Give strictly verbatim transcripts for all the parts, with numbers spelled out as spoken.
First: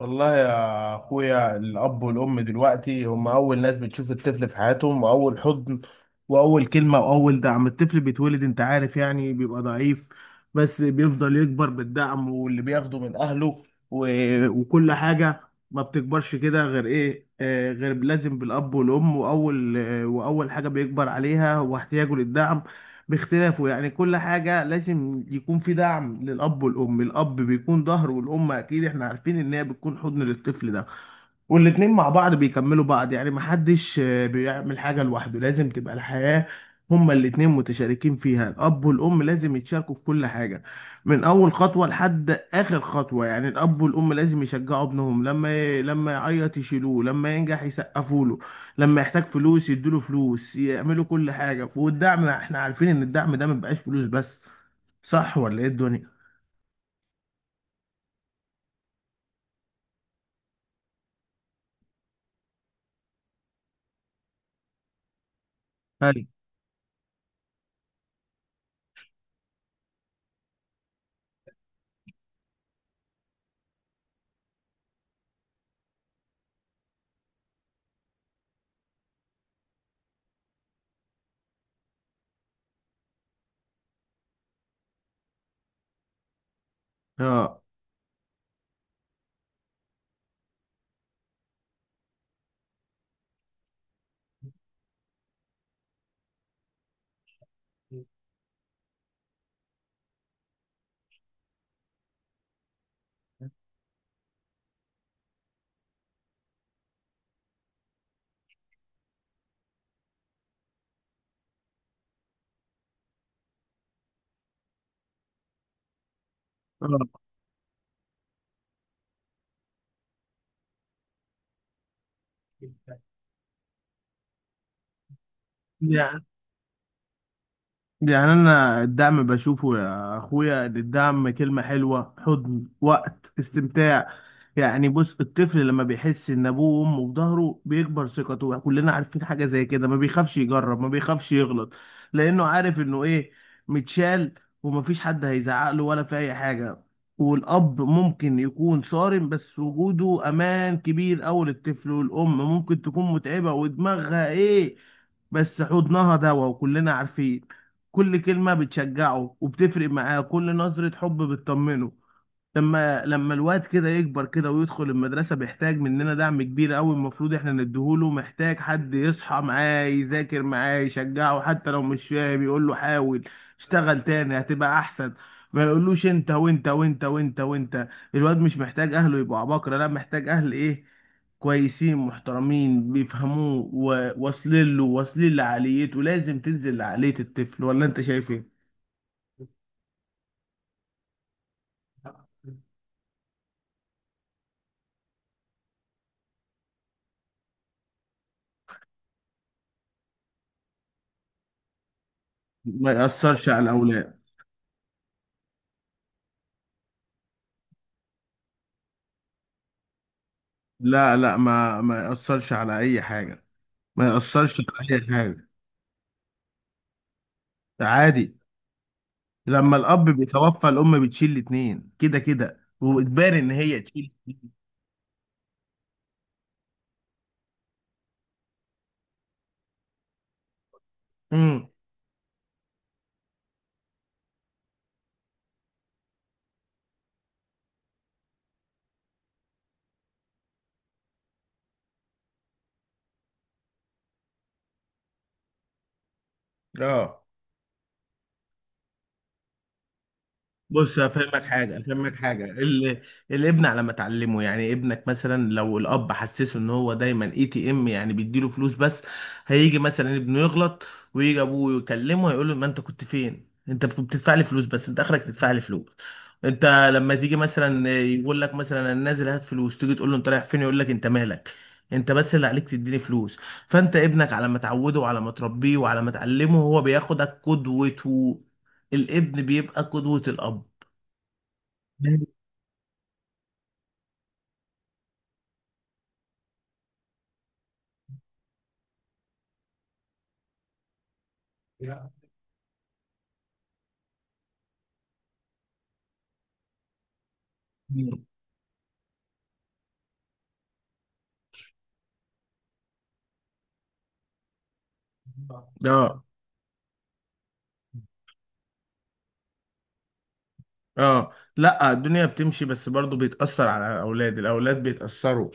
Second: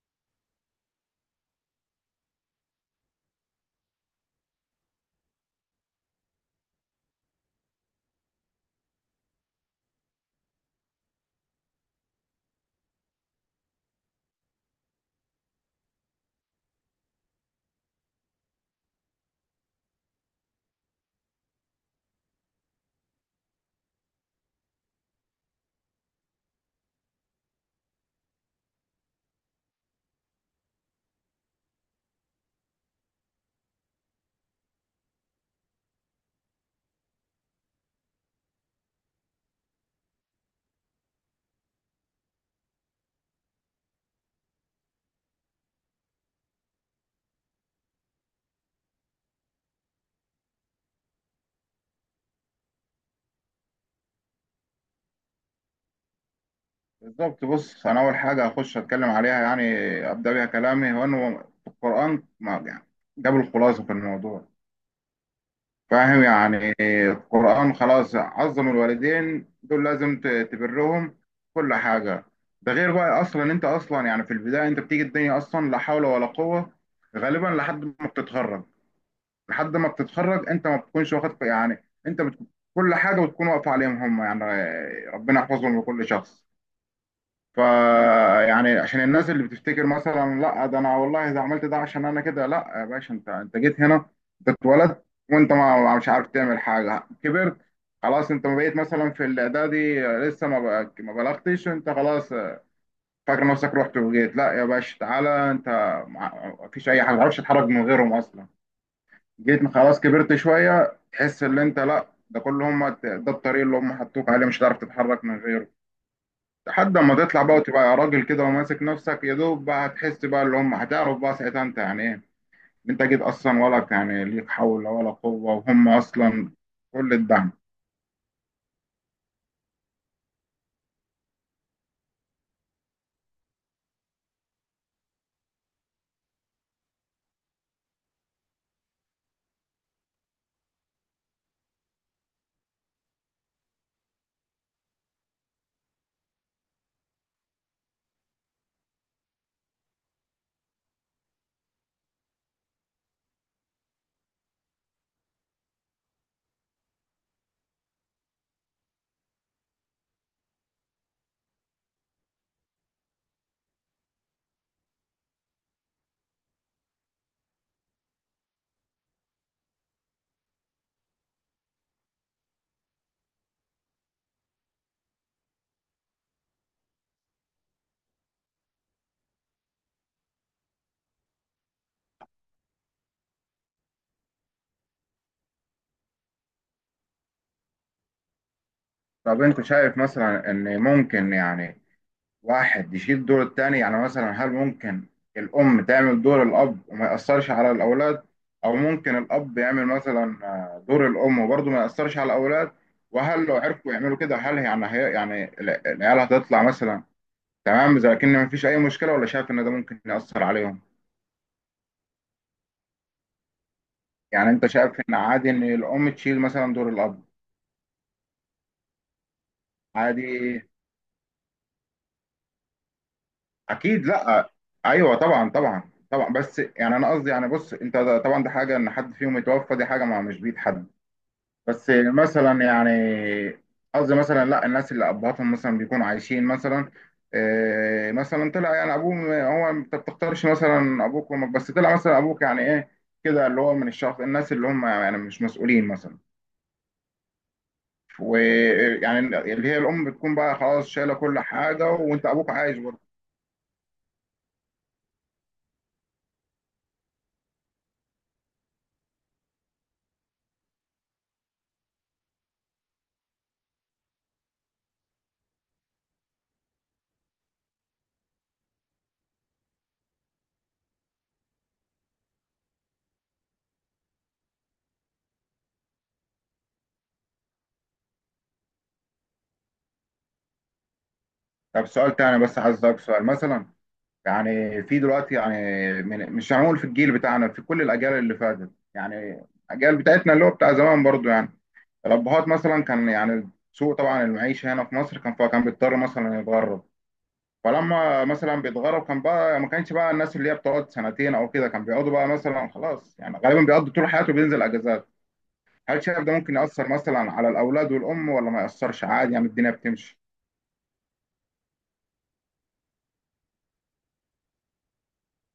والله يا اخويا، الاب والام دلوقتي هم اول ناس بتشوف الطفل في حياتهم، واول حضن واول كلمه واول دعم. الطفل بيتولد انت عارف يعني بيبقى ضعيف، بس بيفضل يكبر بالدعم واللي بياخده من اهله و... وكل حاجه. ما بتكبرش كده غير ايه، آه غير لازم بالاب والام، واول آه واول حاجه بيكبر عليها هو احتياجه للدعم باختلافه. يعني كل حاجة لازم يكون في دعم للأب والأم. الأب بيكون ظهر، والأم أكيد إحنا عارفين إن هي بتكون حضن للطفل ده. والاتنين مع بعض بيكملوا بعض، يعني محدش آه، بيعمل حاجة لوحده. لازم تبقى الحياة هما الاتنين متشاركين فيها. الأب والأم لازم يتشاركوا في كل حاجة، من أول خطوة لحد آخر خطوة. يعني الأب والأم لازم يشجعوا ابنهم، لما ي... لما يعيط يشيلوه، لما ينجح يسقفوا له، لما يحتاج فلوس يدوله فلوس. يعملوا كل حاجة. والدعم احنا عارفين ان الدعم ده ما بيبقاش فلوس بس. صح ولا ايه الدنيا؟ بالظبط. بص، انا اول حاجه هخش اتكلم عليها يعني ابدا بيها كلامي، هو انه القران ما- يعني جاب الخلاصه في الموضوع. فاهم ايوه. يعني؟ القران خلاص عظم الوالدين دول، لازم ت- تبرهم كل حاجه. ده غير بقى اصلا انت اصلا يعني في البدايه انت بتيجي الدنيا اصلا لا حول ولا قوه، غالبا لحد ما بتتخرج لحد ما بتتخرج انت ما بتكونش واخد يعني انت بت... كل حاجه بتكون واقفه عليهم هم يعني. ربنا يحفظهم لكل شخص. اه. فيعني عشان الناس اللي بتفتكر مثلا لا ده انا والله ده عملت ده عشان انا كده، لا يا باشا، انت انت جيت هنا، انت اتولدت وانت ما ما- مش عارف تعمل حاجه. كبرت خلاص، انت ما بقيت مثلا في الاعدادي، آه، لسه ما بقى- ما بلغتش، انت خلاص. آه، فاكر نفسك رحت وجيت؟ لا يا باشا، تعالى انت، مع- ما فيش اي حاجه ما تعرفش تتحرك من غيرهم اصلا. جيت خلاص، كبرت شويه، تحس ان انت، لا ده كل هم ده الطريق اللي هم حطوك عليه، مش هتعرف تتحرك من غيره. لحد اه. ما تطلع بقى وتبقى راجل كده وماسك نفسك يا دوب بقى هتحس بقى اللي هم، هتعرف بقى ساعتها انت يعني ايه. انت جيت اصلا ولا يعني ليك حول ولا قوة، وهم يعني. اصلا كل الدعم. يعني انا الدعم بشوفه يا اخويا إن الدعم كلمة حلوة، حضن، وقت استمتاع. يعني بص، الطفل لما بيحس ان ابوه وامه في ظهره بيكبر ثقته، كلنا عارفين حاجة زي كده. ما بيخافش يجرب، ما بيخافش يغلط، لانه عارف انه ايه، متشال، ومفيش حد هيزعق له ولا في اي حاجة. والاب ممكن يكون صارم بس وجوده امان كبير اوي للطفل، والام ممكن تكون متعبة ودماغها ايه، بس حضنها دوا وكلنا عارفين. كل كلمة بتشجعه وبتفرق معاه، كل نظرة حب بتطمنه. لما لما الواد كده يكبر كده ويدخل المدرسة بيحتاج مننا دعم كبير قوي، المفروض احنا نديهوله. محتاج حد يصحى معاه، يذاكر معاه، يشجعه حتى لو مش فاهم يقول له حاول، اشتغل تاني هتبقى احسن. ما يقولوش انت وانت وانت وانت وانت. الواد مش محتاج اهله يبقوا عباقرة، لا، محتاج اهل ايه، كويسين محترمين بيفهموه وواصلين له، واصلين لعقليته. لازم تنزل لعقلية الطفل، ولا انت شايف ايه؟ طب، انت شايف مثلا ان ممكن يعني واحد يشيل دور التاني؟ يعني مثلا هل ممكن الام تعمل دور الاب وما يأثرش على الاولاد؟ او ممكن الاب يعمل مثلا آه، دور الام وبرضه ما يأثرش على الاولاد؟ ما وهل يأثرش لو على عرفوا يعملوا الاولاد. كده هل يعني هي يعني العيال هتطلع مثلا تمام؟ إذا لكن ما فيش أي مشكلة ولا شايف إن ده ممكن يأثر عليهم؟ لا لا، ما ما يأثرش على أي حاجة، ما يعني يأثرش أنت شايف على أي إن حاجة. عادي إن الأم تشيل مثلا دور الأب؟ ده عادي، لما الأب عادي، بيتوفى الأم بتشيل الاتنين كده كده، وإجباري إن هي أكيد، تشيل. لأ. أيوه طبعا طبعا طبعا، بس يعني أنا قصدي يعني بص أنت ده- طبعا ده حاجة إن حد فيهم يتوفى، دي حاجة ما مش بإيد حد. امم. بس مثلا يعني قصدي مثلا لأ الناس اللي أبهاتهم مثلا بيكونوا عايشين، مثلا إيه مثلا طلع يعني أبوه، هو أنت بتختارش مثلا أبوك وأمك؟ بس طلع مثلا أبوك يعني إيه كده، اللي هو من الشخص الناس اللي هم يعني مش مسؤولين مثلا. اه. ويعني اللي هي الام بتكون بقى خلاص بص شايله كل افهمك حاجه، حاجه افهمك وانت حاجه، ابوك عايش برضه. ال... الابن على ما تعلمه. يعني ابنك مثلا لو الاب حسسه ان هو دايما اي تي ام، يعني بيديله فلوس بس، هيجي مثلا ابنه يغلط ويجي ابوه يكلمه هيقول له ما انت كنت فين، انت بت- بتدفع لي فلوس بس، انت اخرك تدفع لي فلوس. انت لما تيجي مثلا يقول لك مثلا انا نازل هات فلوس، تيجي تقول له انت رايح فين، يقول لك انت مالك، انت بس اللي عليك تديني فلوس. فانت ابنك على ما تعوده وعلى ما تربيه وعلى ما تعلمه، هو بياخدك قدوته. الابن بيبقى قدوة الأب. طب سؤال تاني بس، عايز اسالك سؤال، مثلا يعني في دلوقتي يعني من مش هنقول في الجيل بتاعنا، في كل الاجيال اللي فاتت يعني الاجيال بتاعتنا اللي هو بتاع زمان برضه، يعني الابهات مثلا كان يعني سوء طبعا المعيشه هنا في مصر كان، فكان بيضطر مثلا يتغرب. فلما مثلا بيتغرب كان بقى ما كانش بقى الناس اللي هي بتقعد سنتين او كده، كان بيقعدوا بقى مثلا خلاص يعني غالبا بيقضوا طول حياته بينزل اجازات. هل شايف اه. ده ممكن يأثر مثلا على الأولاد والأم ولا ما يأثرش عادي يعني الدنيا بتمشي؟ اه. لا الدنيا بتمشي، بس برضو بيتأثر على الأولاد، الأولاد بيتأثروا.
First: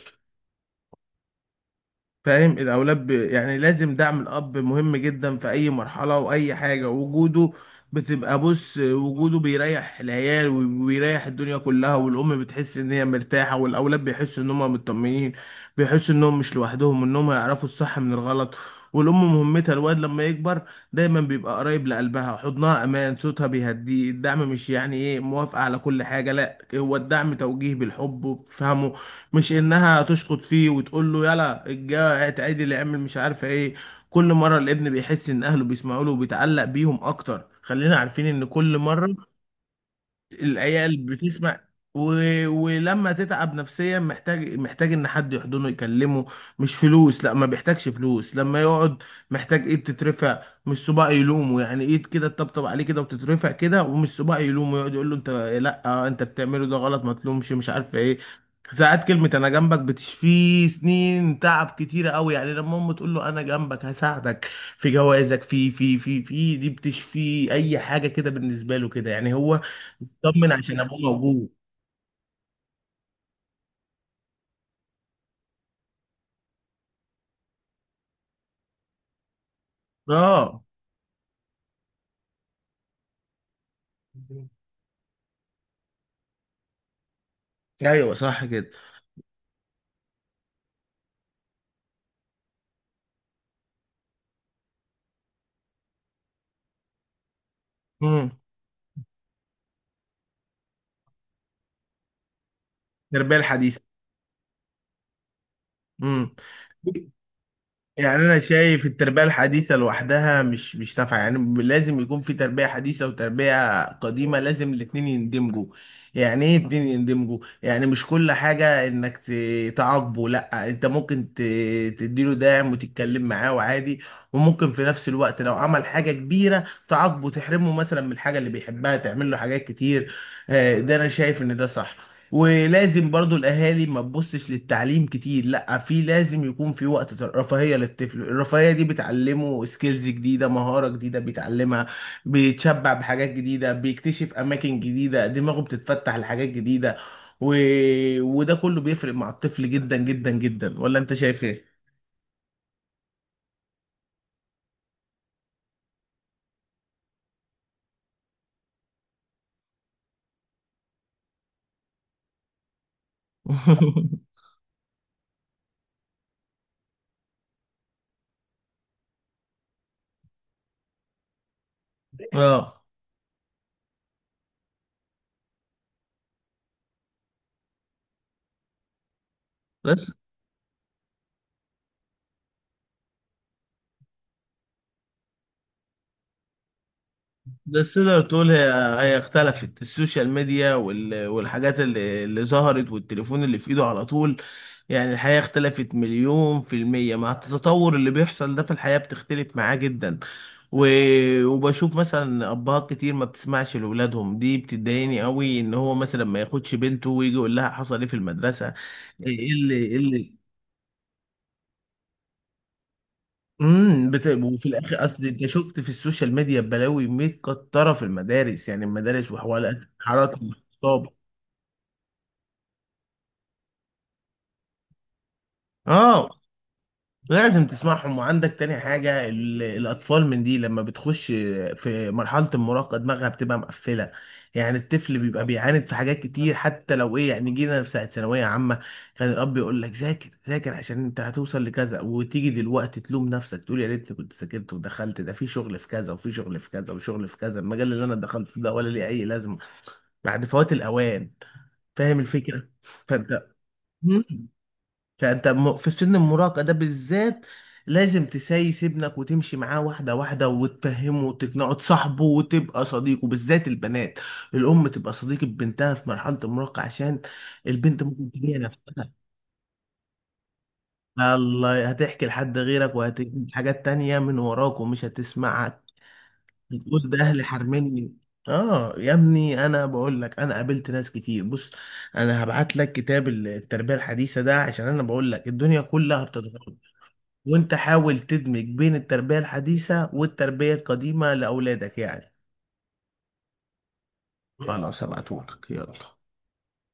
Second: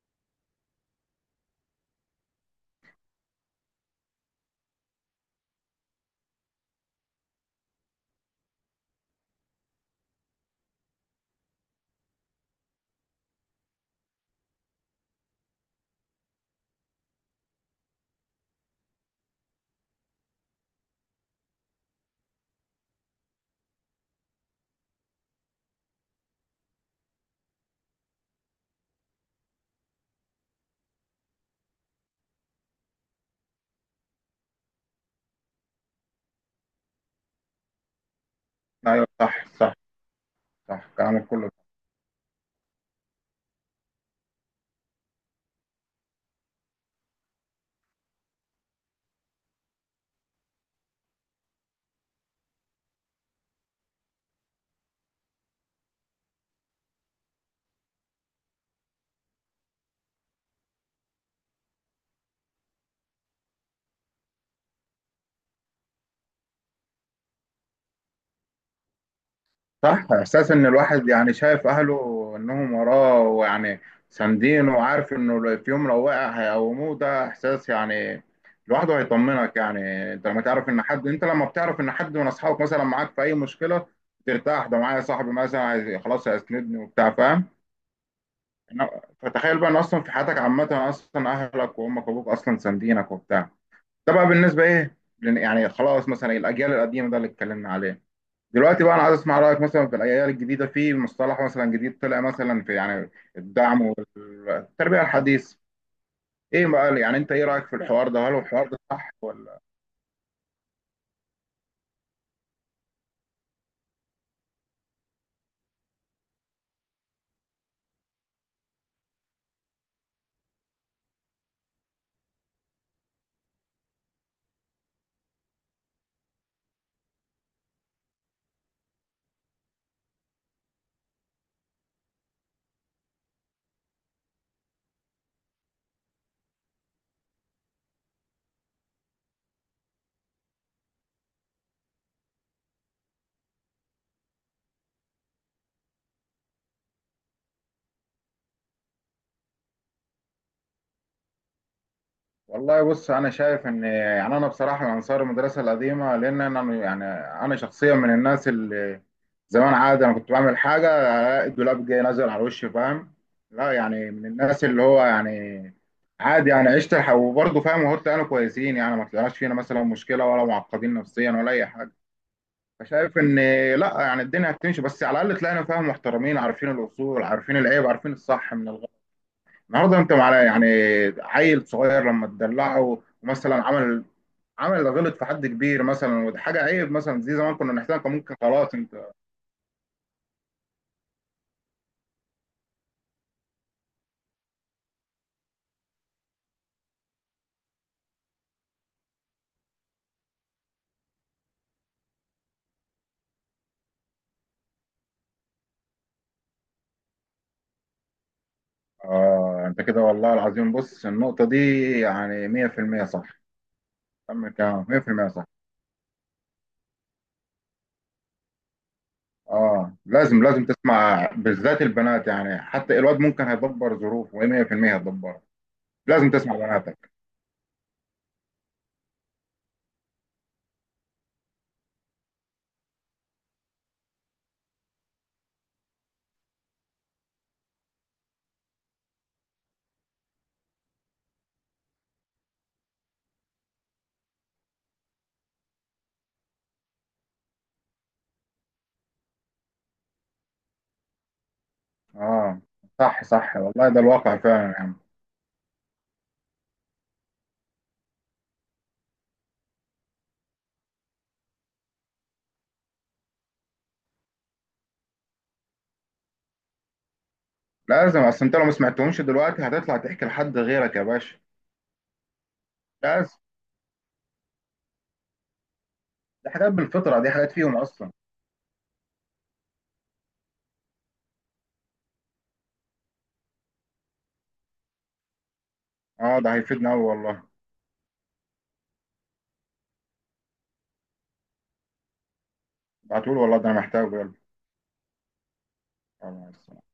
فاهم؟ الاولاد ب... يعني لازم دعم الاب مهم جدا في اي مرحله واي حاجه. وجوده بتبقى بص، وجوده بيريح العيال وبيريح الدنيا كلها، والام بتحس ان هي مرتاحه، والاولاد بيحسوا ان هم مطمنين، بيحسوا انهم مش لوحدهم، انهم يعرفوا الصح من الغلط. والام مهمتها الواد لما يكبر دايما بيبقى قريب لقلبها، حضنها امان، صوتها بيهديه. الدعم مش يعني ايه موافقه على كل حاجه، لا، هو الدعم توجيه بالحب وبفهمه، مش انها تشخط فيه وتقول له يلا الجا اتعدل اللي اعمل مش عارفه ايه. كل مره الابن بيحس ان اهله بيسمعوا له وبيتعلق بيهم اكتر. خلينا عارفين ان كل أيوه، مره صح صح. صح العيال كلامك كله. بتسمع. و... ولما تتعب نفسيا محتاج، محتاج ان حد يحضنه يكلمه، مش فلوس، لا ما بيحتاجش فلوس. لما يقعد محتاج ايد تترفع، مش صباع يلومه. يعني ايد كده تطبطب عليه كده وتترفع كده، ومش صباع يلومه يقعد يقول له انت، لا انت بتعمله ده غلط ما تلومش مش عارف ايه. ساعات كلمة أنا جنبك بتشفيه سنين تعب كتيرة أوي. يعني لما أمه تقول له أنا جنبك هساعدك في جوازك، في في في في دي بتشفيه أي حاجة كده، بالنسبة له كده يعني هو. صح، طمن إحساس إن عشان ابوه الواحد يعني موجود. شايف أهله إنهم وراه ويعني ساندينه وعارف إنه لو- في يوم لو وقع هيقوموه، ده إحساس يعني لوحده هيطمنك يعني. أنت لما اه. تعرف إن حد أنت لما بتعرف إن حد من أصحابك مثلا معاك في أي مشكلة ترتاح. ده معايا صاحبي مثلا هي- خلاص هيسندني وبتاع، فاهم؟ ايوه صح كده. إنه- فتخيل بقى إن أصلا في حياتك عامة أصلا أهلك وأمك وأبوك أصلا ساندينك وبتاع. ده بقى بالنسبه ايه لن- يعني خلاص، مثلا الاجيال القديمه ده اللي اتكلمنا عليه. امم. دلوقتي بقى انا عايز اسمع رايك مثلا في الاجيال الجديده، في مصطلح مثلا جديد طلع مثلا في يعني التربيه الحديثه. الدعم والتربيه الحديث. امم. ايه بقى يعني انت ايه رايك في الحوار يعني ده؟ هل هو انا الحوار ده شايف صح التربيه ولا؟ الحديثه لوحدها مش مش نافعه، يعني لازم يكون في تربيه حديثه وتربيه قديمه، لازم الاتنين يندمجوا. يعني ايه اتنين يندمجوا، يعني مش كل حاجه انك ت- تعاقبه، لا، انت ممكن ت- تديله دعم وتتكلم معاه وعادي، وممكن في نفس الوقت لو عمل حاجه كبيره تعاقبه، تحرمه مثلا من الحاجه اللي بيحبها، تعمل له حاجات كتير. آه، ده انا شايف ان ده صح. ولازم برضو الاهالي ما تبصش للتعليم كتير، لا، في لازم يكون في وقت رفاهية للطفل. الرفاهية دي بتعلمه سكيلز جديدة، مهارة جديدة بيتعلمها، بيتشبع بحاجات جديدة، بيكتشف اماكن جديدة، دماغه بتتفتح لحاجات جديدة. و... وده كله بيفرق مع الطفل جدا جدا جدا، ولا انت شايف ايه؟ والله بص، انا شايف ان يعني انا بصراحه من انصار المدرسه القديمه، لان انا يعني انا شخصيا من الناس اللي زمان عادي انا كنت بعمل حاجه الاقي الدولاب جاي نازل على وشي، فاهم؟ لا يعني من الناس اللي هو يعني عادي يعني عشت الح- وبرضه فاهم، وهو طلعنا كويسين يعني ما طلعناش فينا مثلا مشكله ولا معقدين نفسيا ولا اي حاجه. اه. فشايف ان لا يعني الدنيا هتمشي بس على الاقل طلعنا فاهم محترمين، عارفين الاصول، عارفين العيب، عارفين الصح من الغلط. النهارده بس. انت مع يعني عيل صغير لما تدلعه ومثلا عمل عمل غلط في حد كبير مثلا، ودي حاجه عيب مثلا زي زمان كنا بس نحتاج تقدر ممكن تقول هي، خلاص انت. هي اختلفت. السوشيال ميديا وال- والحاجات اللي, اللي ظهرت والتليفون اللي في ايده على طول، يعني الحياة اختلفت مليون في المية. مع التطور اللي بيحصل ده في الحياة بتختلف معاه جدا. و... وبشوف مثلا أبهات كتير ما بتسمعش لأولادهم، دي بتضايقني قوي، إن هو مثلا ما ياخدش بنته ويجي يقول لها حصل إيه في المدرسة. إيه آه، اللي أنت إيه كده والله اللي. العظيم. بص النقطة دي يعني مية في المية صح. امم. بت... تم وفي الكلام، الاخر اصل مية في المية انت صح. شفت في السوشيال ميديا بلاوي متكتره في المدارس، يعني المدارس وحوالات، آه حرائق، لازم لازم الاغتصاب. تسمع، بالذات البنات يعني، حتى الواد ممكن هيدبر ظروفه مية في المية، هيدبرها. اه. لازم تسمع بناتك. لازم تسمعهم. وعندك تاني حاجة، ال- الأطفال من دي لما بتخش في مرحلة المراهقة دماغها بتبقى مقفلة. يعني الطفل بيبقى بيعاند في حاجات كتير، حتى لو إيه، يعني جينا في ساعة ثانوية عامة، كان الأب يقول لك ذاكر ذاكر عشان أنت هتوصل لكذا، وتيجي دلوقتي تلوم نفسك تقول يا ريتني كنت ذاكرت ودخلت ده في شغل في كذا وفي شغل في كذا وشغل في كذا، المجال اللي أنا دخلته ده ولا ليه أي لازمة. بعد فوات الأوان. فاهم آه، الفكرة؟ صح فأنت، صح، والله ده الواقع فعلا يعني. فانت م- في سن المراهقه ده بالذات لازم تسايس ابنك وتمشي معاه واحده واحده وتفهمه وتقنعه، تصاحبه وتبقى صديقه، بالذات البنات. الام تبقى صديقه بنتها في مرحله المراهقه، عشان البنت لازم، ممكن أصل أنت تبيع لو ما نفسها. سمعتهمش دلوقتي هتطلع تحكي لحد غيرك يا باشا. الله، هتحكي لحد غيرك، لازم. وهتجيب حاجات تانية من وراك ومش هتسمعك، دي حاجات تقول بالفطرة، ده دي اهلي حاجات فيهم أصلا. حرمني. اه يا ابني انا بقول لك، انا قابلت ناس كتير. بص انا هبعت لك كتاب التربيه الحديثه ده، عشان انا بقول لك الدنيا كلها آه ده بتتغير، هيفيدنا أوي والله. وانت حاول تدمج بين التربية الحديثة والتربية القديمة لأولادك يعني. ده هتقول، والله ده أنا محتاجه. خلاص هبعتهولك، يلا. يلا.